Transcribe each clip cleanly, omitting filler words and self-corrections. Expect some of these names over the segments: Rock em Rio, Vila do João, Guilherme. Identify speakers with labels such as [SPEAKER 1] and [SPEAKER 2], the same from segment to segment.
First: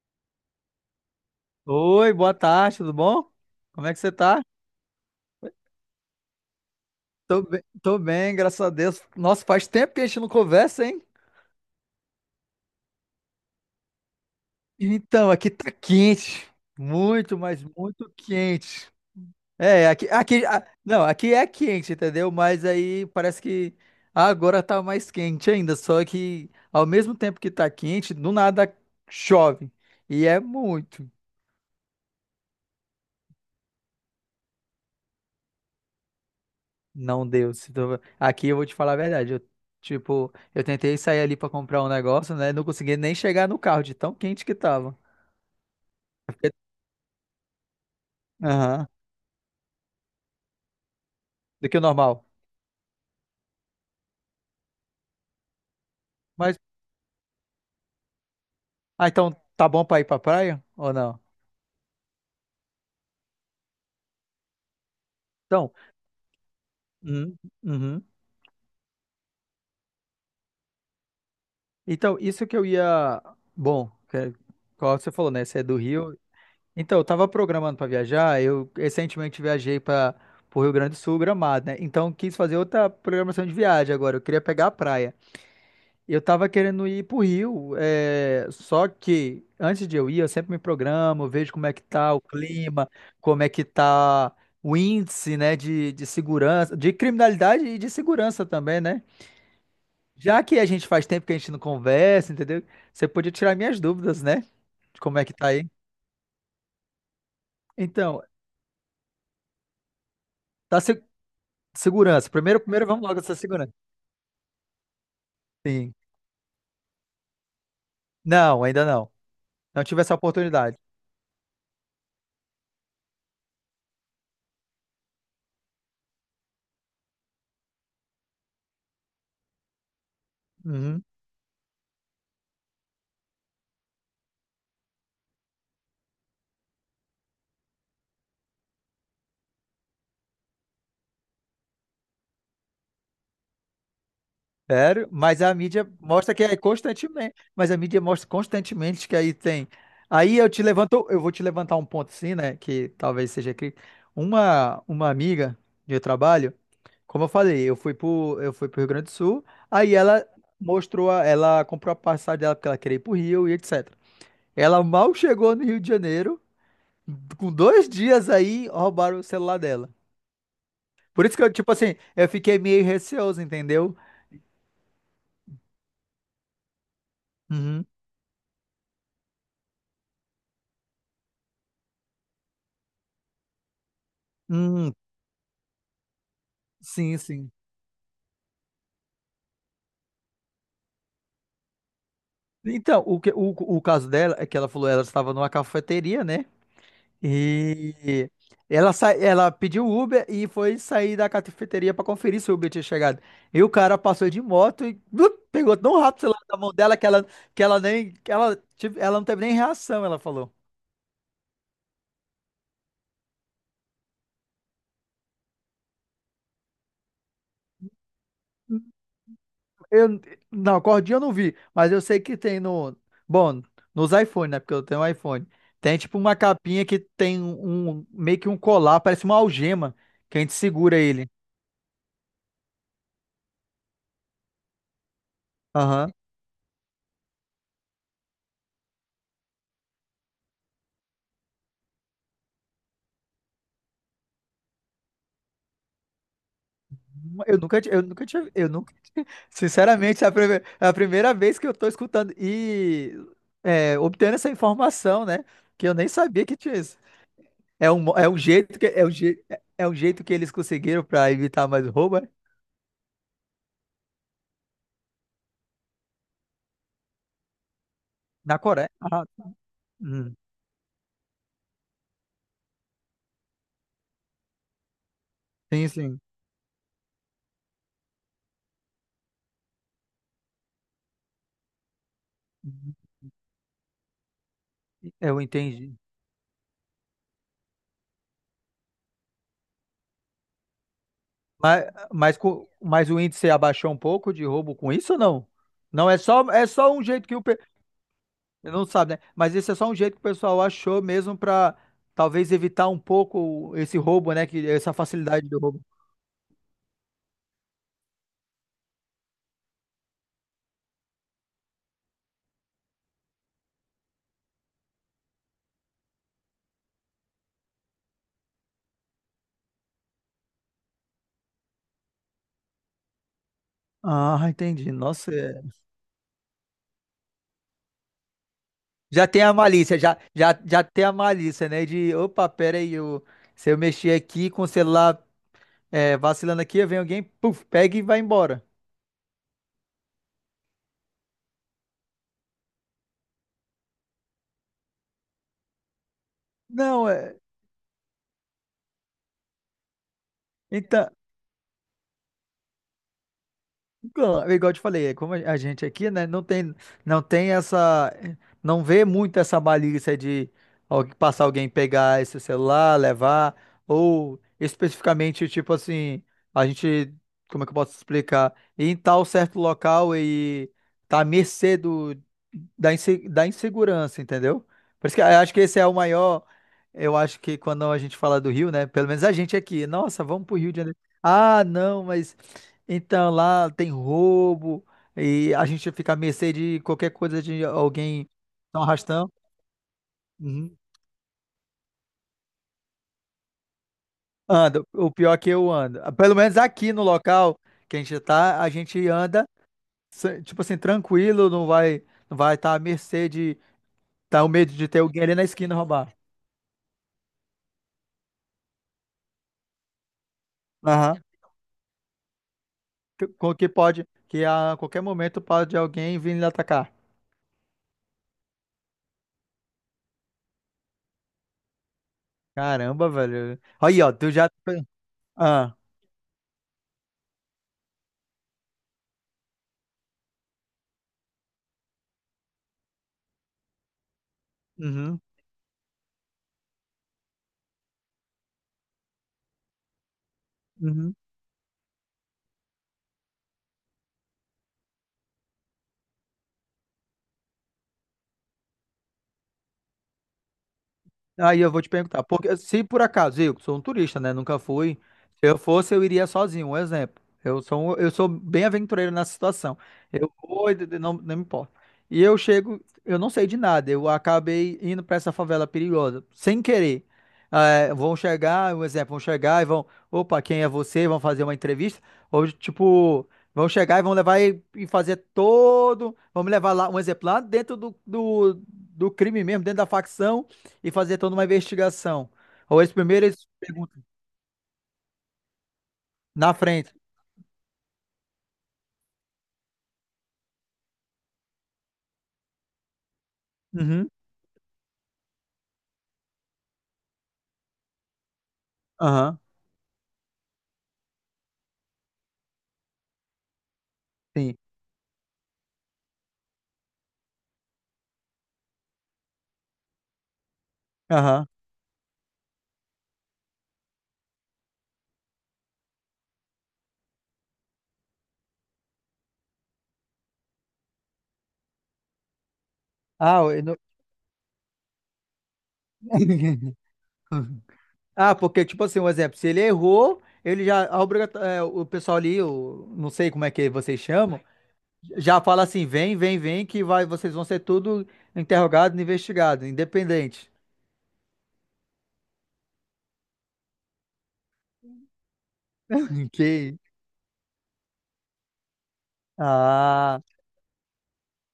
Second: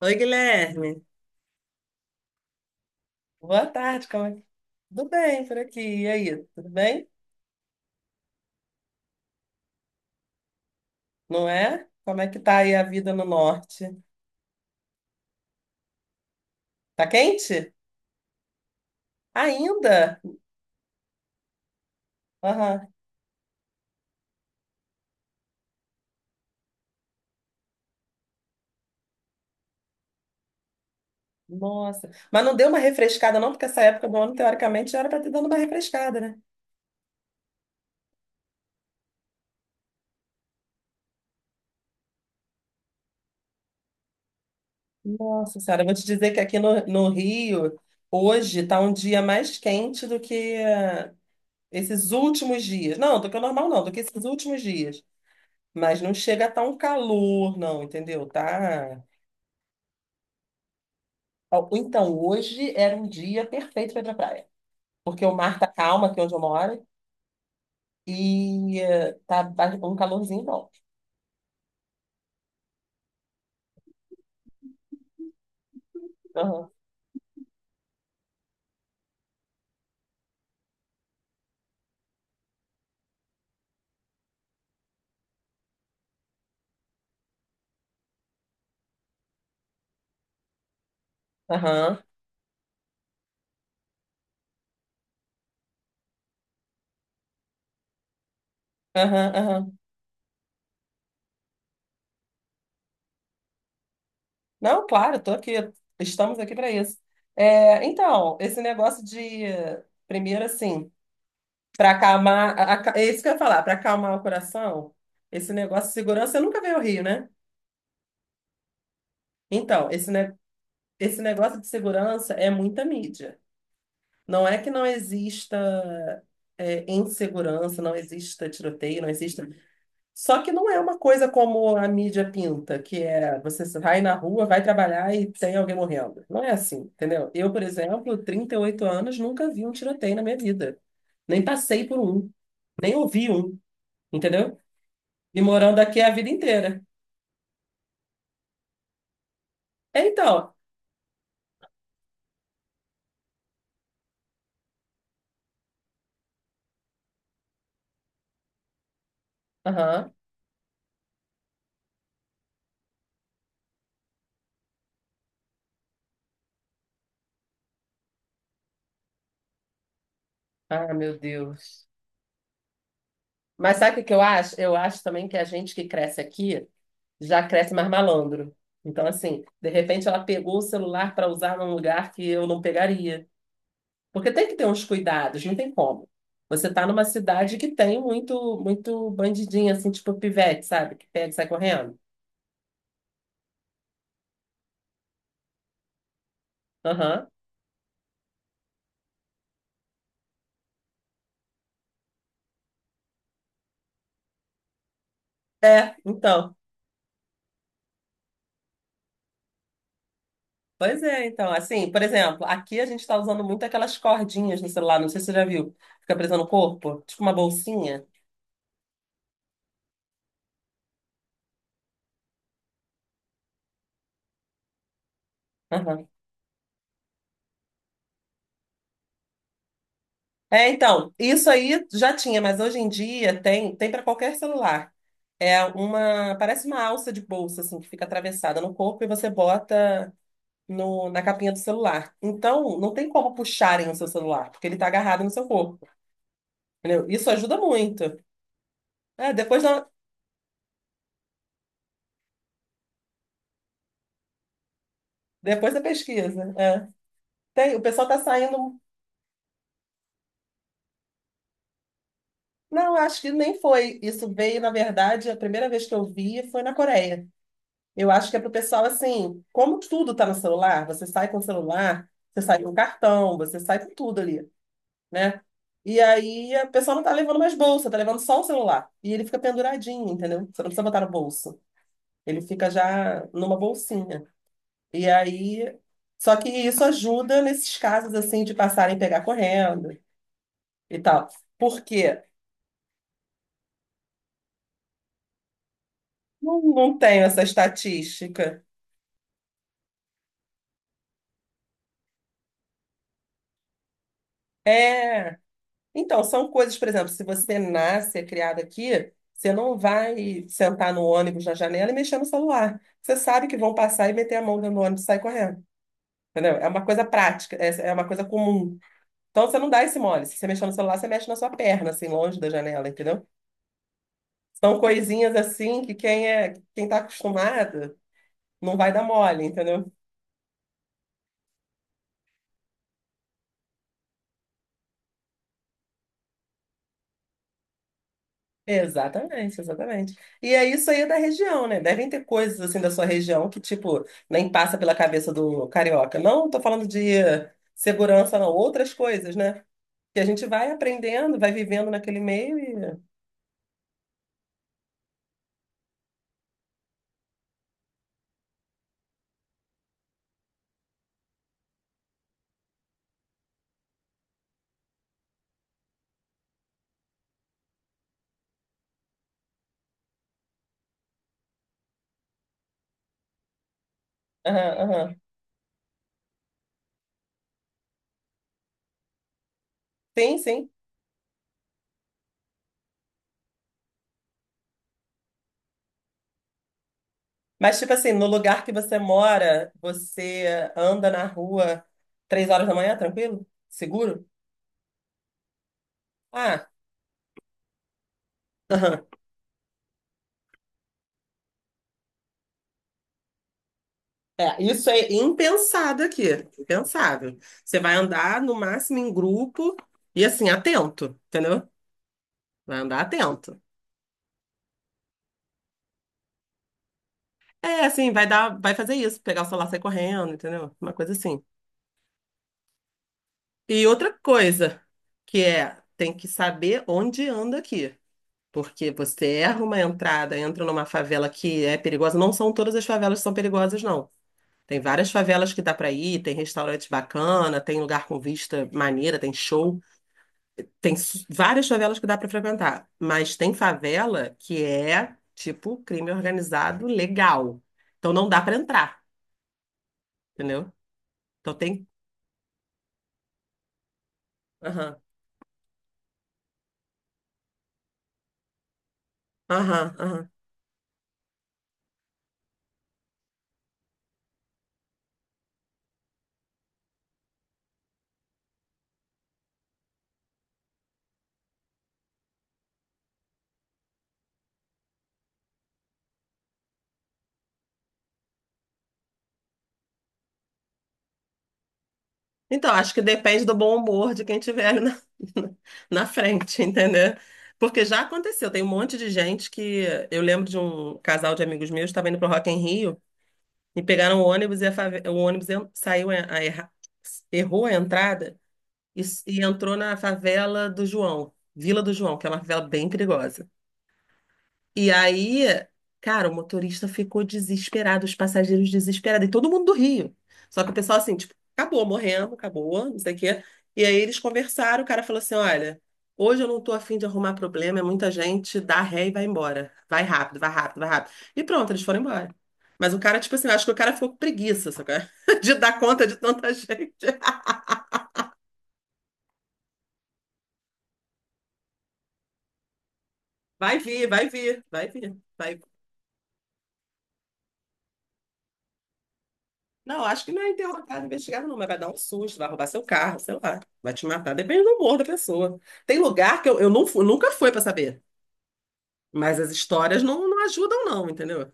[SPEAKER 1] Oi, Guilherme.
[SPEAKER 2] Oi, boa tarde, tudo bom?
[SPEAKER 1] Boa
[SPEAKER 2] Como é que
[SPEAKER 1] tarde,
[SPEAKER 2] você
[SPEAKER 1] como é que...
[SPEAKER 2] tá?
[SPEAKER 1] Tudo bem por aqui? E aí, tudo bem?
[SPEAKER 2] Tô bem, graças a Deus. Nossa, faz tempo que a gente não conversa, hein?
[SPEAKER 1] Não é? Como é que tá aí a vida no norte?
[SPEAKER 2] Então, aqui tá quente.
[SPEAKER 1] Tá
[SPEAKER 2] Muito, mas
[SPEAKER 1] quente?
[SPEAKER 2] muito quente. É,
[SPEAKER 1] Ainda?
[SPEAKER 2] não, aqui é quente, entendeu? Mas
[SPEAKER 1] Aham.
[SPEAKER 2] aí parece que agora tá mais quente ainda. Só que ao mesmo tempo que tá quente, do nada chove. E é muito.
[SPEAKER 1] Nossa. Mas não deu uma refrescada não, porque essa época do ano, teoricamente, já era para ter dado uma refrescada, né?
[SPEAKER 2] Não deu. Se tu- Aqui eu vou te falar a verdade. Eu tentei sair ali pra comprar um negócio, né? Não consegui nem chegar no carro de tão quente que tava.
[SPEAKER 1] Nossa senhora, eu vou te dizer que aqui no, no Rio, hoje está
[SPEAKER 2] Aham.
[SPEAKER 1] um dia mais quente do que
[SPEAKER 2] Do que o
[SPEAKER 1] esses
[SPEAKER 2] normal.
[SPEAKER 1] últimos dias. Não, do que o normal não, do que esses últimos dias. Mas não chega a
[SPEAKER 2] Mas,
[SPEAKER 1] estar um calor, não, entendeu? Tá.
[SPEAKER 2] ah, então tá bom pra ir pra praia ou não?
[SPEAKER 1] Ó, então, hoje era um dia perfeito para ir pra praia. Porque o mar tá
[SPEAKER 2] Então,
[SPEAKER 1] calmo aqui onde eu moro
[SPEAKER 2] uhum, uhum.
[SPEAKER 1] e um calorzinho bom.
[SPEAKER 2] Então, isso que eu ia. Bom, que- é, qual você falou, né? Você é do Rio.
[SPEAKER 1] Aham,
[SPEAKER 2] Então, eu tava programando pra viajar. Eu recentemente viajei para pro Rio Grande do Sul, Gramado, né? Então, eu quis fazer outra programação de viagem agora. Eu queria pegar a praia. Eu tava querendo ir pro Rio, é, só que antes de eu ir, eu sempre me programo, vejo como é que
[SPEAKER 1] aham,
[SPEAKER 2] tá o clima, como é que tá o índice, né, de segurança, de criminalidade e de segurança também, né?
[SPEAKER 1] aham, aham.
[SPEAKER 2] Já que a gente faz tempo que a gente não conversa, entendeu? Você podia tirar minhas dúvidas, né?
[SPEAKER 1] Não,
[SPEAKER 2] De como
[SPEAKER 1] claro,
[SPEAKER 2] é
[SPEAKER 1] tô
[SPEAKER 2] que tá
[SPEAKER 1] aqui.
[SPEAKER 2] aí.
[SPEAKER 1] Estamos aqui para isso. É,
[SPEAKER 2] Então,
[SPEAKER 1] então, esse negócio de, primeiro
[SPEAKER 2] tá
[SPEAKER 1] assim,
[SPEAKER 2] se-
[SPEAKER 1] para
[SPEAKER 2] segurança.
[SPEAKER 1] acalmar,
[SPEAKER 2] Primeiro vamos
[SPEAKER 1] é
[SPEAKER 2] logo
[SPEAKER 1] isso que eu
[SPEAKER 2] dessa
[SPEAKER 1] ia falar, para
[SPEAKER 2] segurança.
[SPEAKER 1] acalmar o coração, esse negócio de
[SPEAKER 2] Sim.
[SPEAKER 1] segurança, eu nunca veio ao Rio, né?
[SPEAKER 2] Não, ainda não. Não
[SPEAKER 1] Então,
[SPEAKER 2] tive essa oportunidade.
[SPEAKER 1] esse negócio de segurança é muita mídia. Não é que não exista é, insegurança, não exista tiroteio, não exista. Só que não é uma
[SPEAKER 2] Uhum.
[SPEAKER 1] coisa como a mídia pinta, que é você vai na rua, vai trabalhar e tem alguém morrendo. Não é assim, entendeu? Eu, por exemplo, 38 anos, nunca vi um tiroteio na minha vida. Nem passei por um, nem ouvi um, entendeu?
[SPEAKER 2] Sério,
[SPEAKER 1] E
[SPEAKER 2] mas a
[SPEAKER 1] morando
[SPEAKER 2] mídia
[SPEAKER 1] aqui a vida
[SPEAKER 2] mostra que é
[SPEAKER 1] inteira.
[SPEAKER 2] constantemente, mas a mídia mostra constantemente que aí tem.
[SPEAKER 1] É,
[SPEAKER 2] Aí eu
[SPEAKER 1] então.
[SPEAKER 2] te levanto, eu vou te levantar um ponto assim, né, que talvez seja crítico. Uma amiga de trabalho, como eu falei, eu fui pro Rio Grande do Sul, aí
[SPEAKER 1] Aham.
[SPEAKER 2] ela ela comprou a passagem dela porque ela queria ir pro Rio e etc. Ela mal chegou no Rio de Janeiro, com dois dias aí roubaram o celular dela.
[SPEAKER 1] Ah, meu
[SPEAKER 2] Por isso que eu, tipo
[SPEAKER 1] Deus.
[SPEAKER 2] assim, eu fiquei meio receoso,
[SPEAKER 1] Mas sabe o
[SPEAKER 2] entendeu?
[SPEAKER 1] que que eu acho? Eu acho também que a gente que cresce aqui já cresce
[SPEAKER 2] Uhum.
[SPEAKER 1] mais malandro. Então, assim, de repente ela pegou o celular para usar num lugar que eu não pegaria. Porque tem que ter uns
[SPEAKER 2] Hum,
[SPEAKER 1] cuidados, não tem como. Você tá numa
[SPEAKER 2] sim, sim.
[SPEAKER 1] cidade que tem muito, muito bandidinho, assim, tipo pivete, sabe? Que pega e sai correndo.
[SPEAKER 2] Então, o caso dela é que ela falou, ela estava numa cafeteria, né?
[SPEAKER 1] Aham.
[SPEAKER 2] E ela pediu Uber e foi sair da cafeteria para conferir se o Uber tinha chegado. E o cara passou de moto e blup, pegou
[SPEAKER 1] É,
[SPEAKER 2] tão rápido lá
[SPEAKER 1] então.
[SPEAKER 2] da mão dela que ela não teve nem reação, ela falou.
[SPEAKER 1] Pois é, então. Assim, por exemplo, aqui a gente tá usando muito aquelas cordinhas no celular, não sei se você já viu. Fica presa no corpo, tipo uma bolsinha.
[SPEAKER 2] Eu, não, cordinha eu não vi, mas eu sei que tem no, bom, nos iPhone, né? Porque eu tenho um iPhone. Tem tipo uma capinha que tem meio que um colar, parece uma algema que a gente
[SPEAKER 1] É,
[SPEAKER 2] segura
[SPEAKER 1] então,
[SPEAKER 2] ele.
[SPEAKER 1] isso aí já tinha, mas hoje em dia tem, tem para qualquer celular. É
[SPEAKER 2] Aham.
[SPEAKER 1] uma, parece uma alça de bolsa assim que fica atravessada no corpo e você bota no, na capinha do celular. Então, não tem como puxarem o seu celular, porque ele está agarrado no seu corpo, entendeu? Isso ajuda
[SPEAKER 2] Eu nunca, ti- eu
[SPEAKER 1] muito.
[SPEAKER 2] nunca tinha, eu nunca,
[SPEAKER 1] É, depois da,
[SPEAKER 2] sinceramente, é a primeira vez que eu tô escutando e é, obtendo essa informação, né?
[SPEAKER 1] depois da
[SPEAKER 2] Que eu nem sabia
[SPEAKER 1] pesquisa.
[SPEAKER 2] que tinha
[SPEAKER 1] É.
[SPEAKER 2] isso.
[SPEAKER 1] Tem, o
[SPEAKER 2] É um,
[SPEAKER 1] pessoal
[SPEAKER 2] mo-
[SPEAKER 1] está
[SPEAKER 2] é um jeito
[SPEAKER 1] saindo.
[SPEAKER 2] que, é um, je- é um jeito que eles conseguiram para evitar mais roubo, é?
[SPEAKER 1] Não, acho que nem foi. Isso veio, na verdade, a primeira vez que eu vi foi na Coreia. Eu acho que é pro
[SPEAKER 2] Na
[SPEAKER 1] pessoal
[SPEAKER 2] Coreia? Ah,
[SPEAKER 1] assim, como tudo tá
[SPEAKER 2] hum,
[SPEAKER 1] no celular, você sai com o celular, você sai com o cartão, você sai com tudo ali, né?
[SPEAKER 2] sim,
[SPEAKER 1] E
[SPEAKER 2] sim.
[SPEAKER 1] aí a pessoa não tá levando mais bolsa, tá levando só o celular. E ele fica penduradinho, entendeu? Você não precisa botar no bolso. Ele fica
[SPEAKER 2] Uhum.
[SPEAKER 1] já numa bolsinha. E
[SPEAKER 2] Eu
[SPEAKER 1] aí,
[SPEAKER 2] entendi.
[SPEAKER 1] só que isso ajuda nesses casos assim de passarem a pegar correndo e tal. Por
[SPEAKER 2] Mas,
[SPEAKER 1] quê?
[SPEAKER 2] mas o índice abaixou um pouco de roubo com isso ou não? Não,
[SPEAKER 1] Não,
[SPEAKER 2] é só
[SPEAKER 1] não
[SPEAKER 2] um
[SPEAKER 1] tenho
[SPEAKER 2] jeito que
[SPEAKER 1] essa estatística.
[SPEAKER 2] não sabe, né? Mas esse é só um jeito que o pessoal achou mesmo para talvez evitar um pouco esse roubo, né? Que, essa
[SPEAKER 1] É,
[SPEAKER 2] facilidade do roubo.
[SPEAKER 1] então, são coisas, por exemplo, se você nasce, é criado aqui, você não vai sentar no ônibus na janela e mexer no celular. Você sabe que vão passar e meter a mão dentro do ônibus e sair correndo. Entendeu? É uma coisa prática, é uma coisa comum. Então, você não dá esse mole. Se você mexer no celular, você mexe na sua perna, assim, longe da janela, entendeu?
[SPEAKER 2] Ah,
[SPEAKER 1] São
[SPEAKER 2] entendi. Nossa,
[SPEAKER 1] coisinhas
[SPEAKER 2] é-
[SPEAKER 1] assim que quem é, quem tá acostumado não vai dar
[SPEAKER 2] já tem
[SPEAKER 1] mole,
[SPEAKER 2] a
[SPEAKER 1] entendeu?
[SPEAKER 2] malícia, já tem a malícia, né? De, opa, pera aí, eu, se eu mexer aqui com o celular é, vacilando aqui, vem alguém, puf, pega e vai embora.
[SPEAKER 1] Exatamente, exatamente. E é isso, aí é da região, né? Devem ter coisas assim da sua região que, tipo, nem passa pela cabeça do carioca. Não tô falando
[SPEAKER 2] Não,
[SPEAKER 1] de
[SPEAKER 2] é.
[SPEAKER 1] segurança, não, outras coisas, né? Que a gente vai
[SPEAKER 2] Então,
[SPEAKER 1] aprendendo, vai vivendo naquele meio e.
[SPEAKER 2] igual eu te falei, é como a gente aqui, né, não tem essa, não vê muito essa malícia de passar alguém pegar esse celular, levar, ou especificamente, tipo assim, a gente, como é que eu posso explicar? Ir em tal certo local e tá à mercê da da insegurança, entendeu?
[SPEAKER 1] Aham,
[SPEAKER 2] Por
[SPEAKER 1] aham.
[SPEAKER 2] isso que eu acho que esse é o maior, eu acho que quando a gente fala do Rio, né, pelo menos a gente aqui, nossa,
[SPEAKER 1] Sim,
[SPEAKER 2] vamos pro
[SPEAKER 1] sim.
[SPEAKER 2] Rio de Janeiro. Ah, não, mas então lá tem roubo e a gente fica à mercê de qualquer coisa de
[SPEAKER 1] Mas, tipo assim, no
[SPEAKER 2] alguém
[SPEAKER 1] lugar que
[SPEAKER 2] dar um
[SPEAKER 1] você
[SPEAKER 2] arrastão.
[SPEAKER 1] mora, você
[SPEAKER 2] Uhum.
[SPEAKER 1] anda na rua 3 horas da manhã, tranquilo? Seguro?
[SPEAKER 2] Anda, o pior é que eu ando. Ah, pelo menos
[SPEAKER 1] Ah.
[SPEAKER 2] aqui no local que a gente tá, a gente anda, tipo assim, tranquilo, não vai estar à mercê de tá o
[SPEAKER 1] É,
[SPEAKER 2] medo
[SPEAKER 1] isso
[SPEAKER 2] de ter
[SPEAKER 1] é
[SPEAKER 2] alguém ali na esquina
[SPEAKER 1] impensado
[SPEAKER 2] roubar.
[SPEAKER 1] aqui, impensável. Você vai andar no máximo em grupo e assim,
[SPEAKER 2] Aham.
[SPEAKER 1] atento, entendeu? Vai andar
[SPEAKER 2] Com
[SPEAKER 1] atento.
[SPEAKER 2] que pode, que a qualquer momento pode alguém vir lhe atacar.
[SPEAKER 1] É, assim, vai dar, vai fazer isso, pegar o celular, e sair correndo, entendeu? Uma coisa assim.
[SPEAKER 2] Caramba, velho.
[SPEAKER 1] E
[SPEAKER 2] Aí,
[SPEAKER 1] outra
[SPEAKER 2] ó, tu já.
[SPEAKER 1] coisa, que
[SPEAKER 2] Ah.
[SPEAKER 1] é, tem que saber onde anda aqui. Porque você erra uma entrada, entra numa favela que é perigosa. Não são todas as favelas que são perigosas, não. Tem várias
[SPEAKER 2] Uhum.
[SPEAKER 1] favelas que dá pra ir, tem restaurante bacana, tem lugar com vista maneira, tem show.
[SPEAKER 2] Uhum.
[SPEAKER 1] Várias favelas que dá para frequentar, mas tem favela que é tipo crime organizado legal. Então não dá para entrar, entendeu? Então
[SPEAKER 2] Aí eu vou
[SPEAKER 1] tem.
[SPEAKER 2] te perguntar, porque se por acaso eu sou um turista, né, nunca
[SPEAKER 1] Aham,
[SPEAKER 2] fui, se eu fosse eu iria sozinho, um exemplo. Eu sou bem aventureiro nessa situação.
[SPEAKER 1] aham, aham.
[SPEAKER 2] Eu vou, não, não me importa. E eu chego, eu não sei de nada. Eu acabei indo para essa favela perigosa, sem querer. Eh, vão chegar, um exemplo, vão chegar e vão, opa, quem é você? Vão fazer uma entrevista ou tipo vão chegar e vão levar e fazer todo. Vão me levar lá, um exemplo, lá dentro do crime mesmo, dentro da facção e fazer toda uma investigação.
[SPEAKER 1] Então,
[SPEAKER 2] Ou
[SPEAKER 1] acho
[SPEAKER 2] eles
[SPEAKER 1] que
[SPEAKER 2] primeiro
[SPEAKER 1] depende
[SPEAKER 2] eles
[SPEAKER 1] do bom
[SPEAKER 2] perguntam
[SPEAKER 1] humor de quem tiver ali na, na
[SPEAKER 2] na
[SPEAKER 1] frente,
[SPEAKER 2] frente.
[SPEAKER 1] entendeu? Porque já aconteceu, tem um monte de gente que. Eu lembro de um casal de amigos meus que estava indo pro Rock em Rio e
[SPEAKER 2] Uhum.
[SPEAKER 1] pegaram o ônibus saiu, errou a entrada e,
[SPEAKER 2] Aham.
[SPEAKER 1] e entrou na favela do João, Vila do João, que é uma favela bem perigosa.
[SPEAKER 2] Sim.
[SPEAKER 1] E aí, cara, o motorista ficou desesperado, os passageiros desesperados, e todo mundo do Rio. Só que o pessoal assim, tipo,
[SPEAKER 2] Aham.
[SPEAKER 1] acabou, morrendo, acabou, não sei o quê. E aí eles conversaram, o cara falou assim: olha, hoje eu não tô afim de arrumar problema, é muita gente, dá ré e vai embora. Vai rápido, vai rápido, vai rápido. E pronto, eles foram embora. Mas o cara, tipo
[SPEAKER 2] Ah,
[SPEAKER 1] assim, eu
[SPEAKER 2] eu
[SPEAKER 1] acho que o
[SPEAKER 2] não-
[SPEAKER 1] cara ficou com preguiça, sabe? De dar conta de tanta gente.
[SPEAKER 2] Ah, porque, tipo assim, um exemplo, se ele errou, ele já, o pessoal ali, o, não sei como é que
[SPEAKER 1] Vai
[SPEAKER 2] vocês
[SPEAKER 1] vir, vai
[SPEAKER 2] chamam,
[SPEAKER 1] vir, vai vir.
[SPEAKER 2] já
[SPEAKER 1] Vai
[SPEAKER 2] fala
[SPEAKER 1] vir.
[SPEAKER 2] assim, vem, que vai, vocês vão ser tudo interrogado, investigado,
[SPEAKER 1] Não, acho que não
[SPEAKER 2] independente.
[SPEAKER 1] é interrogar, investigado, não, mas vai dar um susto, vai roubar seu carro, sei lá, vai te matar, depende do humor da pessoa. Tem lugar que eu
[SPEAKER 2] Ok.
[SPEAKER 1] não nunca fui pra saber, mas as histórias
[SPEAKER 2] Ah,
[SPEAKER 1] não, não ajudam, não, entendeu?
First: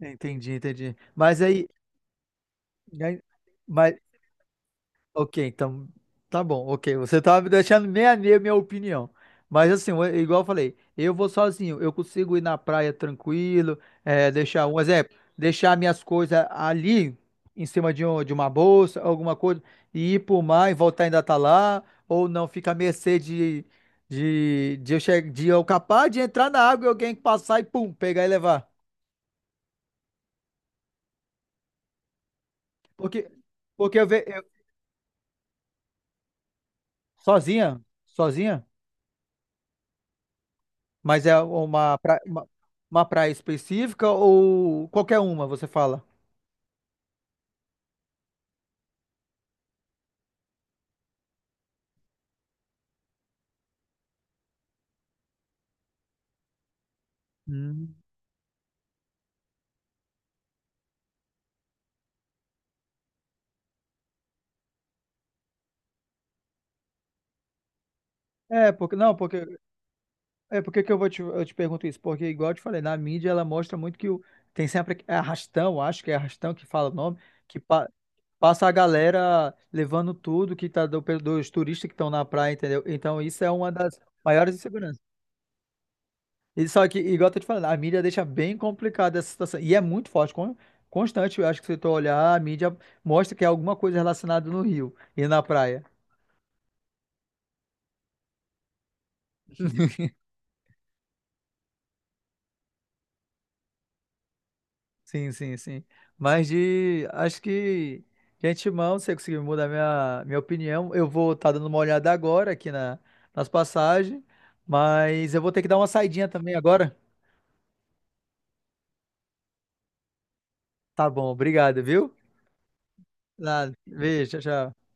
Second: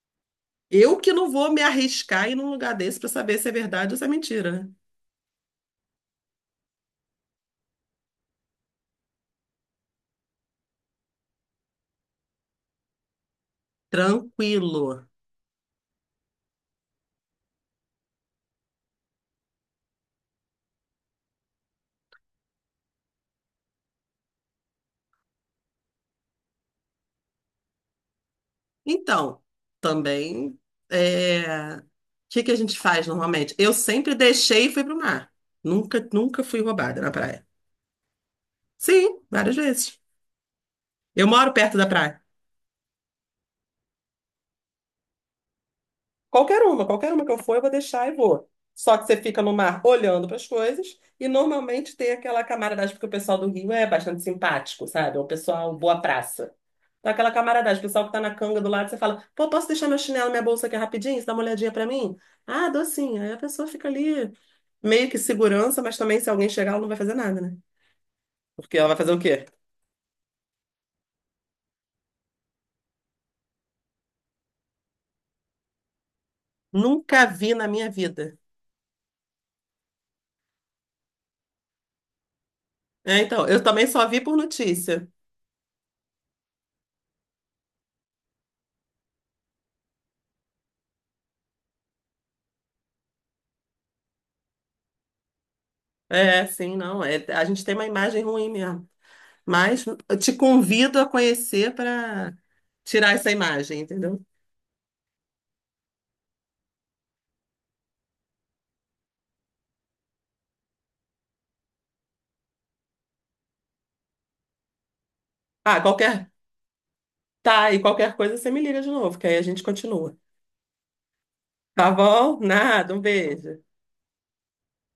[SPEAKER 2] entendi, entendi.
[SPEAKER 1] Eu que não
[SPEAKER 2] Mas
[SPEAKER 1] vou me
[SPEAKER 2] aí,
[SPEAKER 1] arriscar em ir num lugar desse pra
[SPEAKER 2] né,
[SPEAKER 1] saber se é verdade
[SPEAKER 2] mas,
[SPEAKER 1] ou se é mentira, né?
[SPEAKER 2] ok, então tá bom, ok. Você tá me deixando meia minha opinião. Mas assim, eu- igual eu falei, eu vou sozinho, eu consigo ir na praia tranquilo, é,
[SPEAKER 1] Tranquilo.
[SPEAKER 2] deixar minhas coisas ali em cima de uma bolsa, alguma coisa, e ir pro mar e voltar ainda tá lá, ou não, fica à mercê de eu capaz de entrar na água e alguém passar e pum, pegar e levar.
[SPEAKER 1] Então, também, o que que a gente faz
[SPEAKER 2] Porque,
[SPEAKER 1] normalmente? Eu
[SPEAKER 2] porque eu
[SPEAKER 1] sempre
[SPEAKER 2] vejo
[SPEAKER 1] deixei e fui pro mar. Nunca, nunca fui roubada na praia.
[SPEAKER 2] sozinha, sozinha.
[SPEAKER 1] Sim, várias vezes. Eu
[SPEAKER 2] Mas é
[SPEAKER 1] moro perto da praia.
[SPEAKER 2] uma praia específica ou qualquer uma, você fala?
[SPEAKER 1] Qualquer uma que eu for, eu vou deixar e vou. Só que você fica no mar olhando para as coisas e normalmente tem aquela camaradagem, porque o pessoal do Rio é bastante simpático, sabe? É um pessoal boa praça. Então, aquela camaradagem, o
[SPEAKER 2] Hum.
[SPEAKER 1] pessoal que tá na canga do lado, você fala: pô, posso deixar meu chinelo, minha bolsa aqui rapidinho? Você dá uma olhadinha para mim? Ah, dou sim. Aí a pessoa fica ali, meio que segurança, mas também se alguém chegar, ela não vai fazer nada, né?
[SPEAKER 2] É,
[SPEAKER 1] Porque ela vai
[SPEAKER 2] porque
[SPEAKER 1] fazer
[SPEAKER 2] não,
[SPEAKER 1] o quê?
[SPEAKER 2] porque é porque que eu vou te, eu te pergunto isso, porque igual eu te falei, na mídia ela mostra muito que o, tem sempre é arrastão, acho que é arrastão que fala o nome,
[SPEAKER 1] Nunca vi
[SPEAKER 2] que
[SPEAKER 1] na minha vida.
[SPEAKER 2] passa a galera levando tudo que tá do, dos turistas que estão na praia, entendeu?
[SPEAKER 1] É,
[SPEAKER 2] Então isso
[SPEAKER 1] então,
[SPEAKER 2] é
[SPEAKER 1] eu
[SPEAKER 2] uma
[SPEAKER 1] também
[SPEAKER 2] das
[SPEAKER 1] só vi por
[SPEAKER 2] maiores inseguranças.
[SPEAKER 1] notícia.
[SPEAKER 2] E só que, igual eu tô te falando, a mídia deixa bem complicada essa situação. E é muito forte, constante. Eu acho que se tu olhar, a mídia mostra que é alguma coisa relacionada no rio e na praia.
[SPEAKER 1] É, sim, não. A gente tem uma imagem ruim mesmo. Mas eu te convido a conhecer para tirar essa imagem, entendeu?
[SPEAKER 2] Sim. Mas de. Acho que. Gente, mão, se eu conseguir mudar minha, minha opinião, eu vou estar dando uma olhada agora aqui nas passagens. Mas eu vou ter que dar
[SPEAKER 1] Ah,
[SPEAKER 2] uma
[SPEAKER 1] qualquer.
[SPEAKER 2] saidinha também agora.
[SPEAKER 1] Tá, e qualquer coisa você me liga de novo, que aí a gente continua.
[SPEAKER 2] Tá bom, obrigado,
[SPEAKER 1] Tá
[SPEAKER 2] viu?
[SPEAKER 1] bom? Nada, um beijo.
[SPEAKER 2] Nada. Beijo, tchau, tchau.